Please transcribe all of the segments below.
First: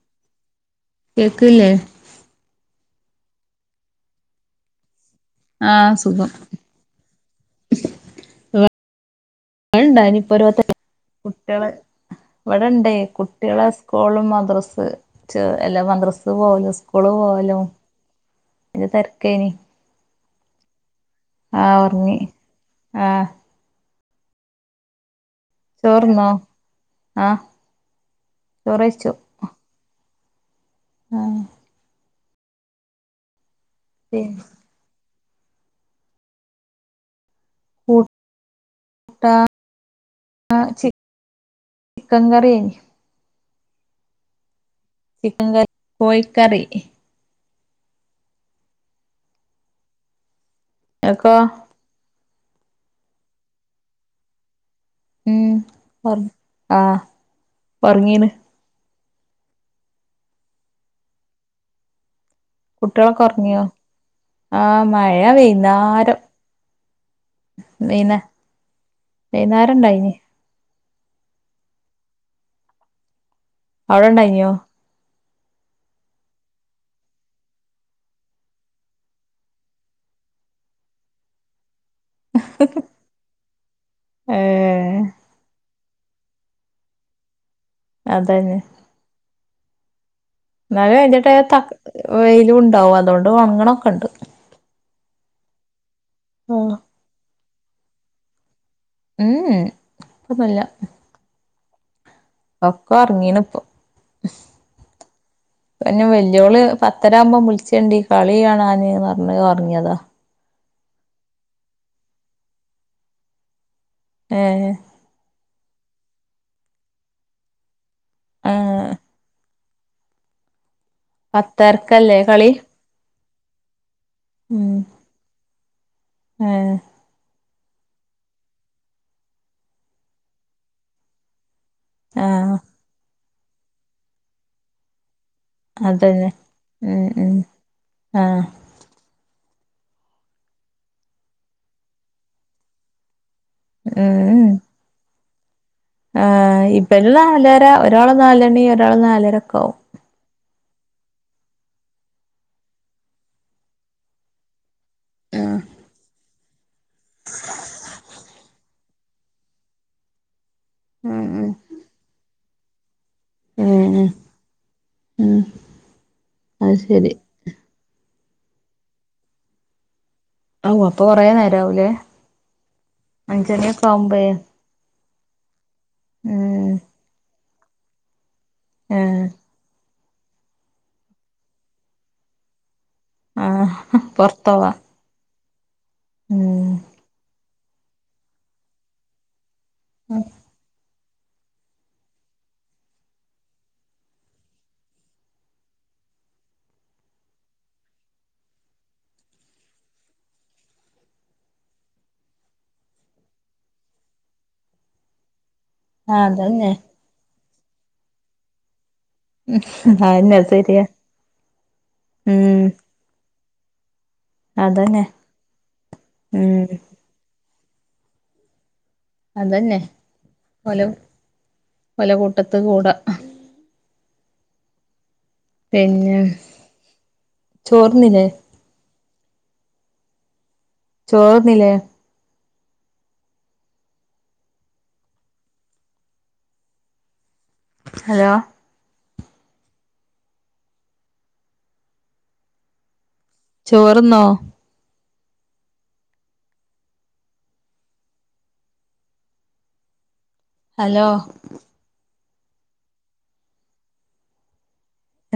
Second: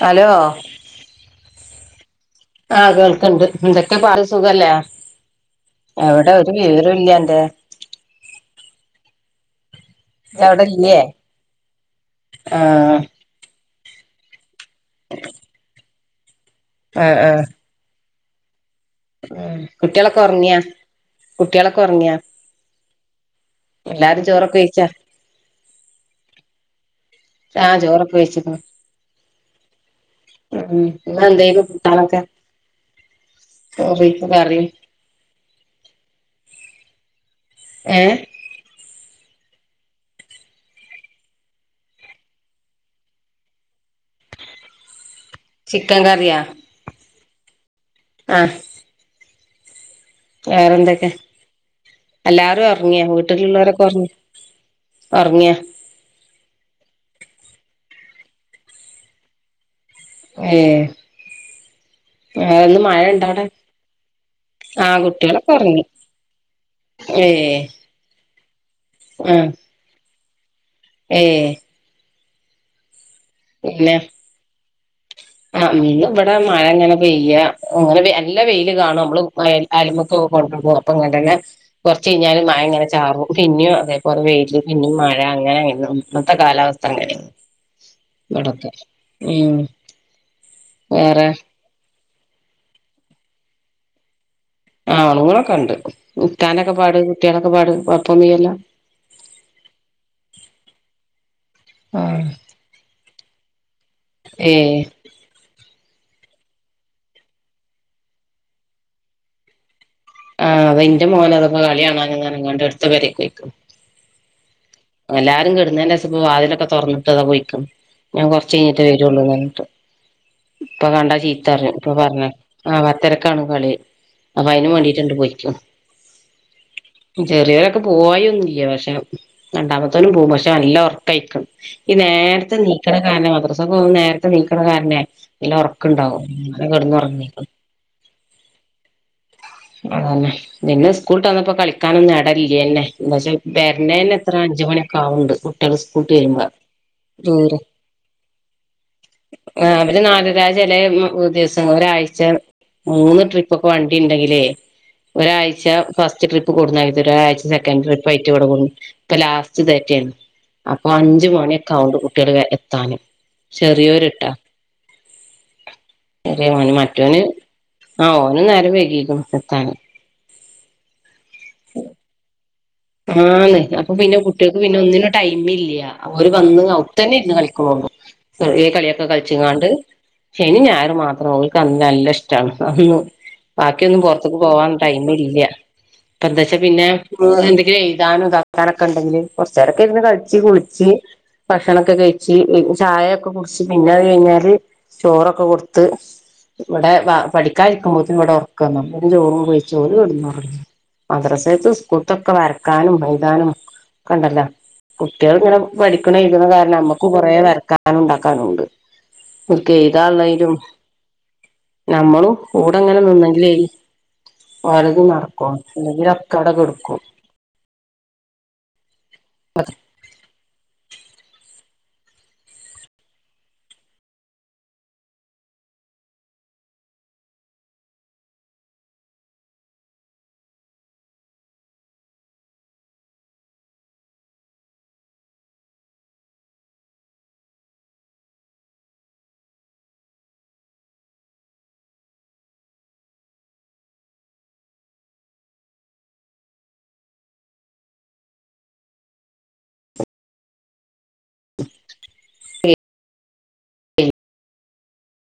Hello കേക്ക്ല്ലേ ആഹ് കേൾക്കുണ്ട് എന്തൊക്കെ പറ സുഖല്ലേ ആഹ് സുഖം എവിടെ ഒരു വിവരവും അന്റെ ഇവണ്ട നിഇപ്പോ ഇജ്ജ് അവിടെ ഓരോരുത്തര് ഇല്ലേ കുട്ടികള് ഇവിടെണ്ടേ ആഹ് കുട്ടികളെ സ്കു സുകൂളും മദ്രസ്യും ചെ എല്ലാ മദ്രസ് പോവലും സ്കൂള് ആഹ് ആഹ് പോവലും അയിന്റെ തെരക്കേനി ഉം കുട്ടികളൊക്കെ ഒറങ്ങിയാ ആഹ് ഒറങ്ങി ആഹ് എല്ലാരും ചോറൊക്കെ കഴിച്ചാ ചോറ് ഉണ്ണോ ആഹ് ചോറൊക്കെ വെയ്ച്ച്ക്ക്ണ് ചോറ് കഴിച്ചു ഉം ഇന്ന് എന്തേന്നു കൂട്ടാനൊക്കെ ചോറ് വെപ്പ് പിന്നെ കറി ഏഹ് കൂട്ടാൻ ചി ചിക്കൻ കറിയെ ചിക്കൻ കറി ചിക്കൻ കറിയാ കോഴിക്കറി ആഹ് വേറെന്തൊക്കെ ഇങ്ങക്കോ എല്ലാരും ഉറങ്ങിയാ വീട്ടിലുള്ളവരൊക്കെ ഉറങ്ങി ഉം ഉറങ്ങിയാ പറ ആഹ് ഉറങ്ങിയാണ് ഉം മഴ കുട്ടികളൊക്കെ ഉണ്ടോ അവിടെ ഒറങ്ങിയോ ആഹ് മഴ കുട്ടികളെക്കെ ഉറങ്ങി വൈന്നേരം ആഹ് വൈന്നേ വൈന്നേരം ഇണ്ടായിനി ഏ അവിടെ ഉണ്ടായിനിയോ ആഹ് ഇവിടെ മഴ ഇങ്ങനെ പെയ്യാ അങ്ങനെ നല്ല വെയില് കാണും നമ്മള് മഴ അലമുക്ക് കൊണ്ട് പോ അപ്പൊ ഇങ്ങനെ തന്നെ കുറ ച്ച് കഴിഞ്ഞാല് മഴങ്ങനെ ചാറും പിന്നെയും അതേപോലെ ഏ വെയില് പിന്നേ മഴ അങ്ങനെയങ്ങനെ ഇന്നത്തെ കാലാവസ്ഥ അങ്ങനെ അതന്നെ ഇവിടുത്തെ ഉം മഴ വേറെ കഴഞ്ഞിട്ട് ത വെയിലും ഉണ്ടാവും അതുകൊണ്ട് ഉണങ്ങണൊക്കെ ഉണ്ട് ആഹ് ഉണ്ങ്ങണക്കെയുണ്ട് [unintelligible] കുട്ട്യാളൊക്കെ ആഹ് പാട്. കൊയപ്പനും ഇല്ലല്ലോ ഉംഉം പ്പന്നുല്ല ആഹ് [unintelligible] ആഹ് പിന്നെ വല്യോള് പത്തരാകുമ്പോ വിളിച് കളിയണന്ന് പറഞ്ഞ് ഉറങ്ങിയതാ ആഹ് അത് എന്റെ മോന കളി കാണാൻ ന്ന് പറഞ്ഞു എടുത്ത പെരേക്ക് പൊയ്ക്കണ് ഏ എല്ലാരും കിടുന്നതിന്റെശേഷം ഇപ്പ വാതിലൊക്കെ തുറന്നിട്ട്താ പോയക്കും ഞാൻ കുറച്ചു ആ കഴിഞ്ഞിട്ട് വരുള്ളൂന്ന് പറഞ്ഞിട്ട് ഇപ്പൊ കണ്ടാ ചീത്ത പറഞ്ഞു ഇപ്പൊ പത്തരക്കല്ലേ പറഞ്ഞ കളി ആഹ് പത്തരക്കാണ് കളി അപ്പൊ അതിന് ഉം വേണ്ടീട്ട് പോയിക്ക ഏ ചെറിയ പോയൊന്നും ഇല്ല പക്ഷേ രണ്ടാമത്തോനും പോവും പക്ഷേ നല്ല ഉറക്കായിക്കും ഈ നേരത്തെ ആഹ് നീക്കണ കാരനെ മദൃസഘംന്ന് നേരത്തെ നീക്കണ കാരനെ ല്ല ഒറക്കുണ്ടാവും അതന്നെ അങ്ങനെ കിടന്ന് ഉം ഉം ഒറങ്ങീക്ക്ണ് ആഹ് ആഹ് നിങ്ങള് സ്കൂളുട്ട് വന്നപ്പോ കളിക്കാനൊന്നും എടല്ലല്ലേ എന്താച്ച വെരന്നേനത്ര ഉം അഞ്ച് മണിയൊക്കെ ആവ്ണ്ട്. ട്ട്യാള് സ്കൂളുട്ട് ആ വരുമ്പോ ഇബല് ളുഹ്റ് നാലര ഒരാള് നാലണി ഒരാള് നാലരൊക്കെ ആവും ആഹ് അവര് നാലര ചില മ്മ് ദിവസം ഒരാഴ്ച മൂന്ന് ട്രിപ്പൊക്കെ വണ്ടി ഇണ്ടെങ്കിലേ ആഹ് ഒരാഴ്ച ഫസ്റ്റ് ട്രിപ്പ് കൊടുന്നാക്കിത്തരും ഒരാഴ്ച സെക്കൻഡ് ട്രിപ്പ് ആയിട്ട് വടും ഇപ്പൊ ലാസ്റ്റ് ഇതേറ്റേണ് അപ്പൊ അഞ്ച് ആഹ് മണിഒക്കാവുണ്ട് കുട്ട്യാള് എത്താനും ആഹ് ഏ ചെറിയോരിട്ടാ ഉം ചെറേ മോന് അത് ശരി മറ്റോന് ആ ഓനും നേരം വൈകീക്ക്ണ് എത്താന്. ഔ അപ്പൊ കൊറേ നേരാവുലേ ആന്ന് അപ്പൊ പിന്നെ കുട്ട്യാൾക്ക് പിന്നെ ഒന്നിനും ടൈം ഇല്ല്യ. ഓര് വന്ന് ഉം അവുട്തന്നെ ഇരുന്ന് കളി കോങ്കോ ഈ കളിയൊക്കെ ഏഹ് കളിച്ച്ങ്ങാണ്ട് ശനീം ഞായറും മാത്രം ഓൽക്കന്ന് നല്ലഷ്ട്ടാണ് അന്ന് ആഹ് ബാക്കിയൊന്നും പുറത്ത്ക്ക് പൊറത്തോവാ പോവാൻ ടൈമില്ല്യ പ്പൊന്താച്ചാ ഉം പിന്നെ മൂന്നാളും ന്തേലും എയ്‌താനും ഇതാക്കാനൊക്കെ ഇണ്ടെങ്കില് കൊറച്ചേരൊക്കെരിന്ന് കളിച്ച് കുളിച്ച് ഭക്ഷണൊക്കെ കയിച്ച് ചായൊക്കെ കുടിച്ച് പിന്നെ അത് കഴിഞ്ഞാല് ചോറൊക്കെ കൊടുത്ത് ഇവടെ വ പഠിക്കാഇരിക്കുമ്പോത്തിന് ഇവിടെ ഉറക്കന്ന് അപ്പൊക്ക് ചോറും വെയിച്ച് ഓല് കെടന്നുറങ്ങി മദ്റസേതേം സ്കൂള്ത്തൊക്കെ വരക്കാനുംമെയ്താനും ക്കണ്ടല്ലാ കുട്ട്യാളിങ്ങനെ പഠിക്കണീം എയ്തിണീം അതന്നെ കാരല്ല്യ മ്മക്കും കൊറേ വരക്കാനുണ്ടാക്കാനൂണ്ട്. ഒക്കെ അതന്നെ എയ്താള്ളയ്ലും ശരിയാ ഞമ്മളും ഉം കൂടെങ്ങനെ നിന്ന ല്ലേയ് ഓലത് അതന്നെ നടക്കും ഉം ഇല്ലെങ്കിലൊക്കവടെകെട്ക്കും. അതെന്നെ ഓലെ ഓലെ കൂട്ടത്ത് കൂടാ പിന്നെ ചോറ്ന്നിലേ? ചോറ്ന്നിലേ ഹലോ ചോറ്ന്നോ? അലോ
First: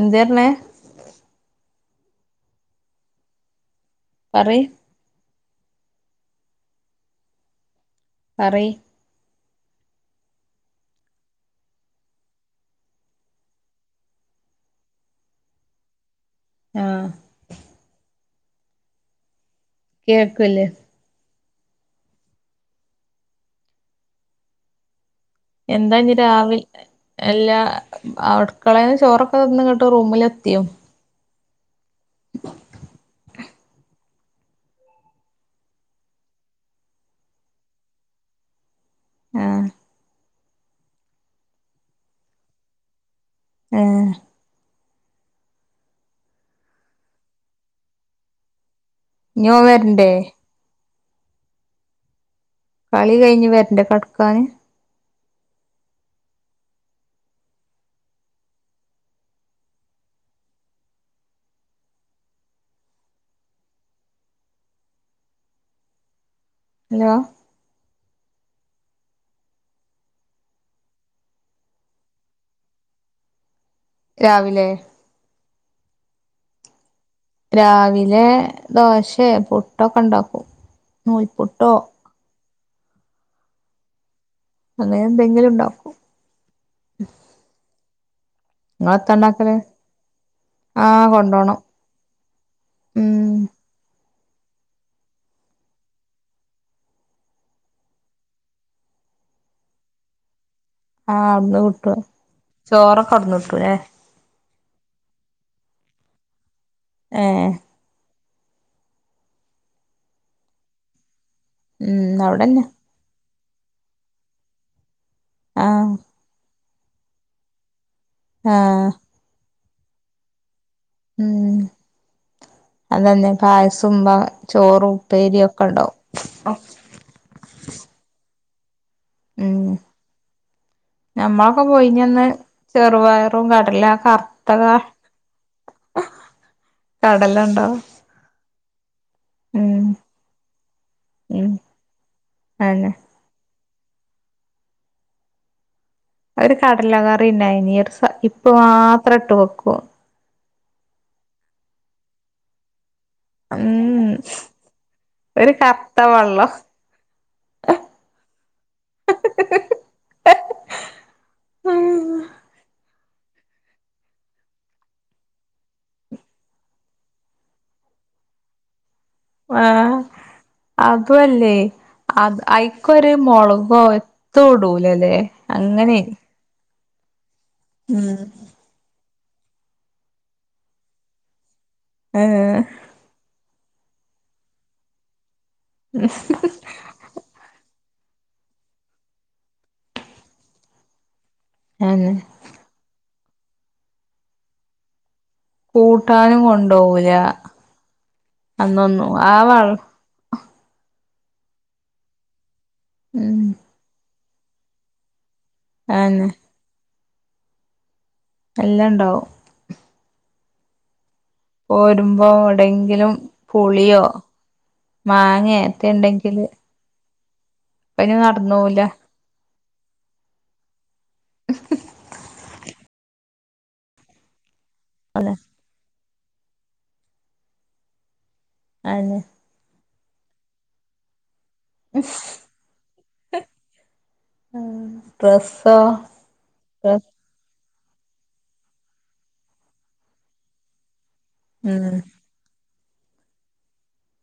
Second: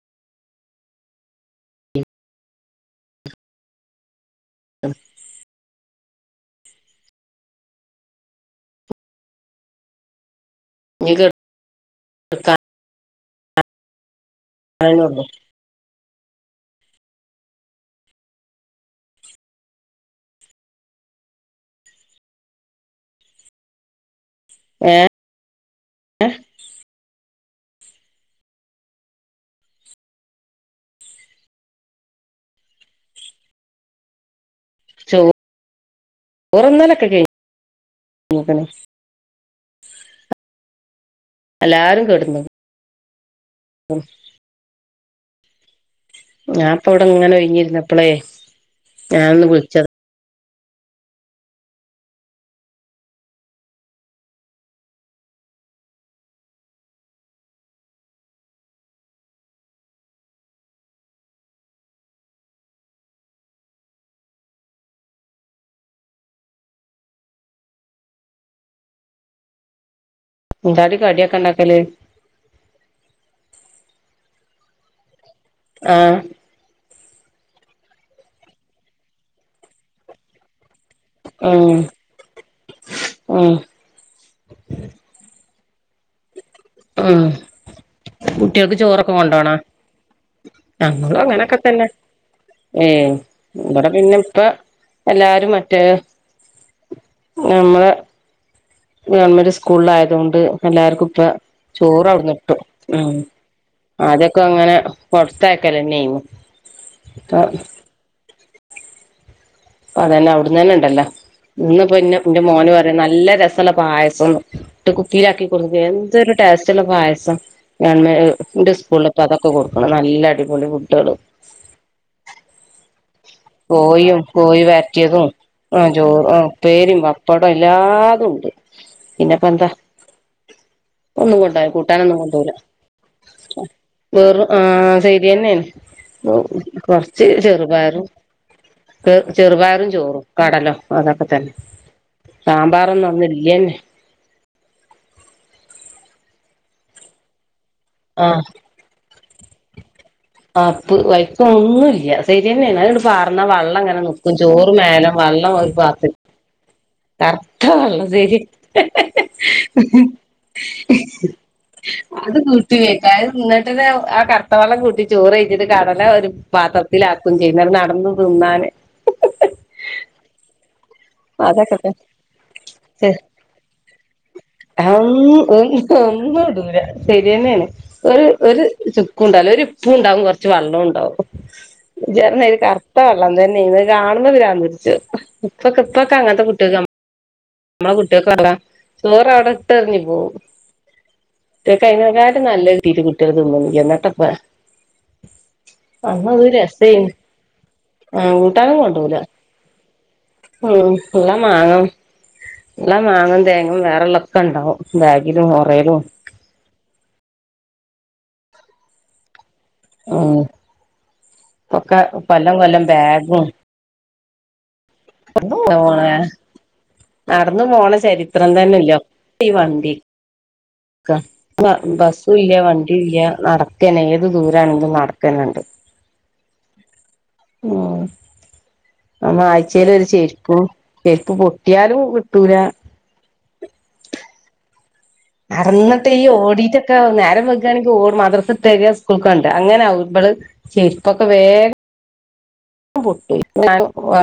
എന്ത്യേറ്ഞ്ഞേ പറി പറി ഇഞ്ഞ് [unintelligible] അയന്നൊള്ളു ആഹ് കേൾക്ക്ല്ലേ ഏഹ് എന്താഞ്ഞ് രാവില്തെ എല്ലാ അ മ് അട്ക്കളേന്ന് ചോറൊക്ക തിന്നങ്ങാട്ട് റൂമിലെത്തിയോ ചോ ചോറ്ന്നലൊക്കെ കഴിഞ്ഞ്ക്ക്ണ് ആഹ് എല്ലാരും കെട്ന്നു ഏഹ് ഞാന്പ്പവടെങ്ങനെ ഒയിഞ്ഞ്ര്ന്നപ്പളേ ഇഞ്ഞോൻ വെര്ന്റെ കളി കഴിഞ്ഞ് വെര്ന്റെ കട്ക്കാന് ഹലോ എന്താടി കടിയൊക്കണ്ടാക്കല് രാവിലെ ആഹ് രാവിലെ ദോശയോ പുട്ടൊക്കെ ഉണ്ടാക്കും. നൂൽപ്പുട്ടോ ഉം ഉം അങ്ങനെ എന്തെങ്കിലും ഉണ്ടാക്കും. ഉം കുട്ടികൾക്ക് ചോറൊക്കെ ഇങ്ങളെത്താ കൊണ്ട് പോണോ? ഇണ്ടാക്കല് ആഹ് നമ്മളും അങ്ങനൊക്കെ കൊണ്ടോണം തന്നെ ഏഹ് ഉം ഇവിടെ പിന്നെ. ഇപ്പൊ എല്ലാരും മറ്റേ നമ്മള്. ഗവൺമെന്റ് സ്കൂളിലായതു കൊണ്ട്. എല്ലാവർക്കും ഇപ്പോ ആഹ് അവ്ട്ന്ന് കിട്ടും ചോറ് അവിടുന്ന് കിട്ടും, ഉം ചോറൊക്കെ അവ്ട്ന്ന് കിട്ടൂലേ ആദ്യം ഒക്കെ അങ്ങനെ പുറത്തെ. ക്കലായിരുന്നു. ഏഹ് അതന്നെ അവിടുന്ന് തന്നെ ഉണ്ടല്ലോ, ഇന്നിപ്പോ എന്നെ ഉം എന്റെ അവ്ടെന്നെ മോന് പറയാ നല്ലരസം. യുള്ള പായസം എന്ന്, എന്നിട്ട് കുപ്പിയിലാക്കി കൊണ്ടുവന്നു ആഹ് എന്തൊരു ടേസ്റ്റ് ഉള്ള പായസം. ഗവണ്മെന്റ് ആഹ് സ്കൂളിൽ ഇപ്പോ അതൊക്കെ കൊടുക്കണം, നല്ല അടിപൊളി ഫുഡുകള്. ഉം അതന്നെ പായസും ബ കോഴിയും കോഴി ചോറും വരട്ടിയതു, ഉപ്പേരി ഒക്കെ ആഹ് ഇണ്ടാവും ചോ ഉപ്പേരിയും പപ്പടവും എല്ലാതുണ്ട്. പിന്നെപ്പൊ എന്താ. ഉം ഒന്നും കൊണ്ടോ ഞമ്മളൊക്കെ കൂട്ടാനൊന്നും പോയിനന്ന് കൊണ്ടോവില്ല, ചെറുപയറും കടല വെറും കർത്ത ആഹ് അത് ശരി തന്നെയാണ്. ഇപ്പൊ കൊറച്ച് കടലണ്ടോ ചെറുപയറും. ചെ ഉം ചെറുപയറും ചോറും കടല അതൊക്കെ ഉം തന്നെ. അന്നെ സാമ്പാറൊന്നും ഒന്നുല്ല്യന്നെ. അവര് കടല കറിയുണ്ടായിനി ഒരു സാ ആഹ് ഇപ്പ് മാത്രം ഇട്ട് വെക്കൂ. ആപ്പ് വൈക്കാ ഒന്നുല്ല്യ ശരിന്നെയാണ് വാർന്നാ വള്ളം ഇങ്ങനെ ഉം നിക്കും ചോറ് മേലം വെള്ളം ഒരു കറുത്ത പാത്ത് വെള്ളം അർത്ഥം ഉള്ളത് അത് [unintelligible] അതായത് [unintelligible] ആ കറുത്ത വെള്ളം കൂട്ടി ചോറ് കഴിച്ചിട്ട് കടല ഒരു പാത്രത്തിൽ ആക്കും ചെയ്യും നടന്ന് തിന്നാന് ആഹ് അതും അല്ലേ അതൊക്കെത്തന്നെ അത് ഐക്കൊര് മുളകോ എതുടൂലല്ലേ അങ്ങനെ ബിരിയാണിയാണ് ഒരു ഒരു ചുക്കും ഉണ്ടാവില്ല ഒരുപ്പും ഉണ്ടാവും കുറച്ച് വെള്ളം ഉണ്ടാവും ഏഹ് [unintelligible] കറുത്ത വെള്ളം തന്നേനി ഇത് കാണുമ്പോ പ്രാന്ത് പുട്ച്ചും ഇപ്പൊക്കെ ഇപ്പൊക്കെ അങ്ങനത്തെ കുട്ടിക നമ്മള കുട്ടിക [unintelligible] ചോറ് അവിടെ ഇട്ടെറിഞ്ഞ് പോവും ട്ട്യാക്ക് അന്നെ അയ്നക്കാട്ടി നല്ല കിട്ടീട്ട് കുട്ട്യാള് തിന്നൂല ന്നട്ടാപ്പോ കൂട്ടാനും കൊണ്ടോവൂല ആഹ് കൂട്ടാനും അന്നൊന്നും കൊണ്ടോവൂല്ല ആ വെള്ളം [unintelligible] എല്ലാം ഉം മാങ്ങും തേങ്ങും വേറൊള്ളൊക്കെണ്ടാവും ബാഗിലും ഒറേലും അന്നെ എല്ലാണ്ടാവും ഉം ഇപ്പൊക്കെ പോരുമ്പോ കൊല്ലം കൊല്ലം എവിടെങ്കിലും ബാഗും പുളിയോ മാങ്ങേ എത്തേ [unintelligible] ഉണ്ടെങ്കില് നടന്ന് പോണ അപ്പയ്ന് ചരിത്രം നടന്നൂല തന്നില്ലാ ഈ വണ്ടി ക പ ബസ്സുല്ല വണ്ടില്ല നടക്കന്നെ ഏത് ദൂ രണ്ടും അതെ നടക്കന്നണ്ട് ഉം അയെന്നെ അന്ന് ആഴ്ചയിൽ ഒരു ചെരുപ്പും ചെരുപ്പ് പൊ ട്ടിയാലും കിട്ടൂല്ല ഡ്രസ്സോ അറന്നിട്ട് ഈ ഓടീട്ടൊക്കെ നേരം വെ ണെങ്കി ഓടും മദ്രസുട്ടര സ്കൂൾക്കണ്ട അങ്ങനാവുമ്പള് ചെരുപ്പൊക്കെ വേഗ ഉം പൊട്ടി ഞാൻ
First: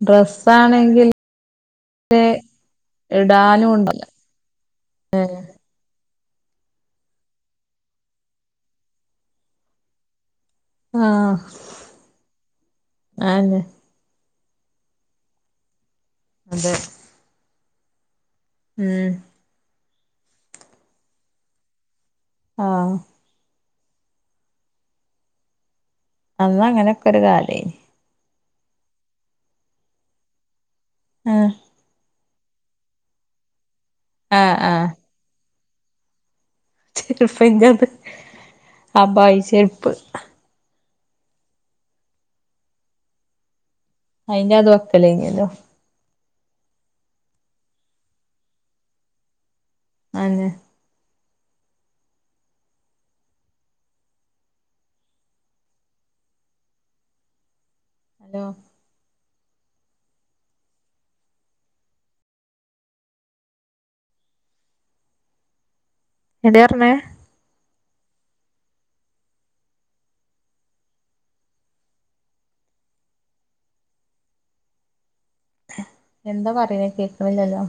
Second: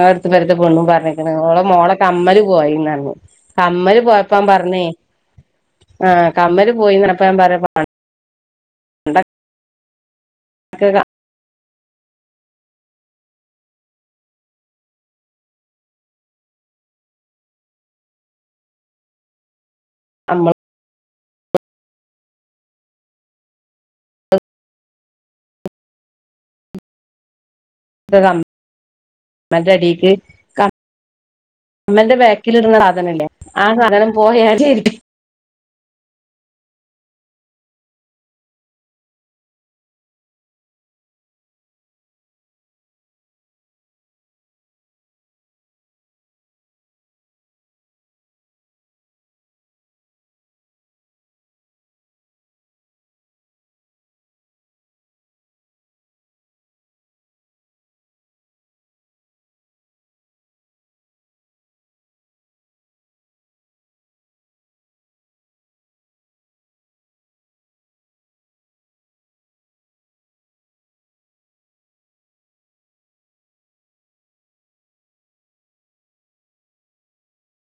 അടുത്ത പെരേത്തെ പെണ്ണും ഡ്രസ്സാണെങ്കില് പറഞ്ഞേക്കണ് ഓളെ മോളെ കമ്മല് പോയിന്ന് പറഞ്ഞു ഇടാനും കമ്മല് ഉണ്ടാവൂല പോയ അപ്പൻ പറഞ്ഞേ ആ കമ്മല് പോയിന്നപ്പ ൻ പറ ആ ആന്നെ അതെ ഉം ആ അന്ന് അങ്ങനെയൊക്കെ ഒരു കാലേനി കമ് മറ്റടീക്ക് ക ആഹ് മന്റെ ബാ ക്കിലിടുന്ന സാധനല്ലേ ആ സാധനം പോയ ആഹ് [unintelligible] ചെരുപ്പ് എത് അബായി ചെരുപ്പ് അയിന്റെ അത് വക്കലേന്യാല്ലോ അതെ ഹലോ എന്താ പറഞ്ഞേ എന്താ പറയണേ കേക്കുന്നില്ലല്ലോ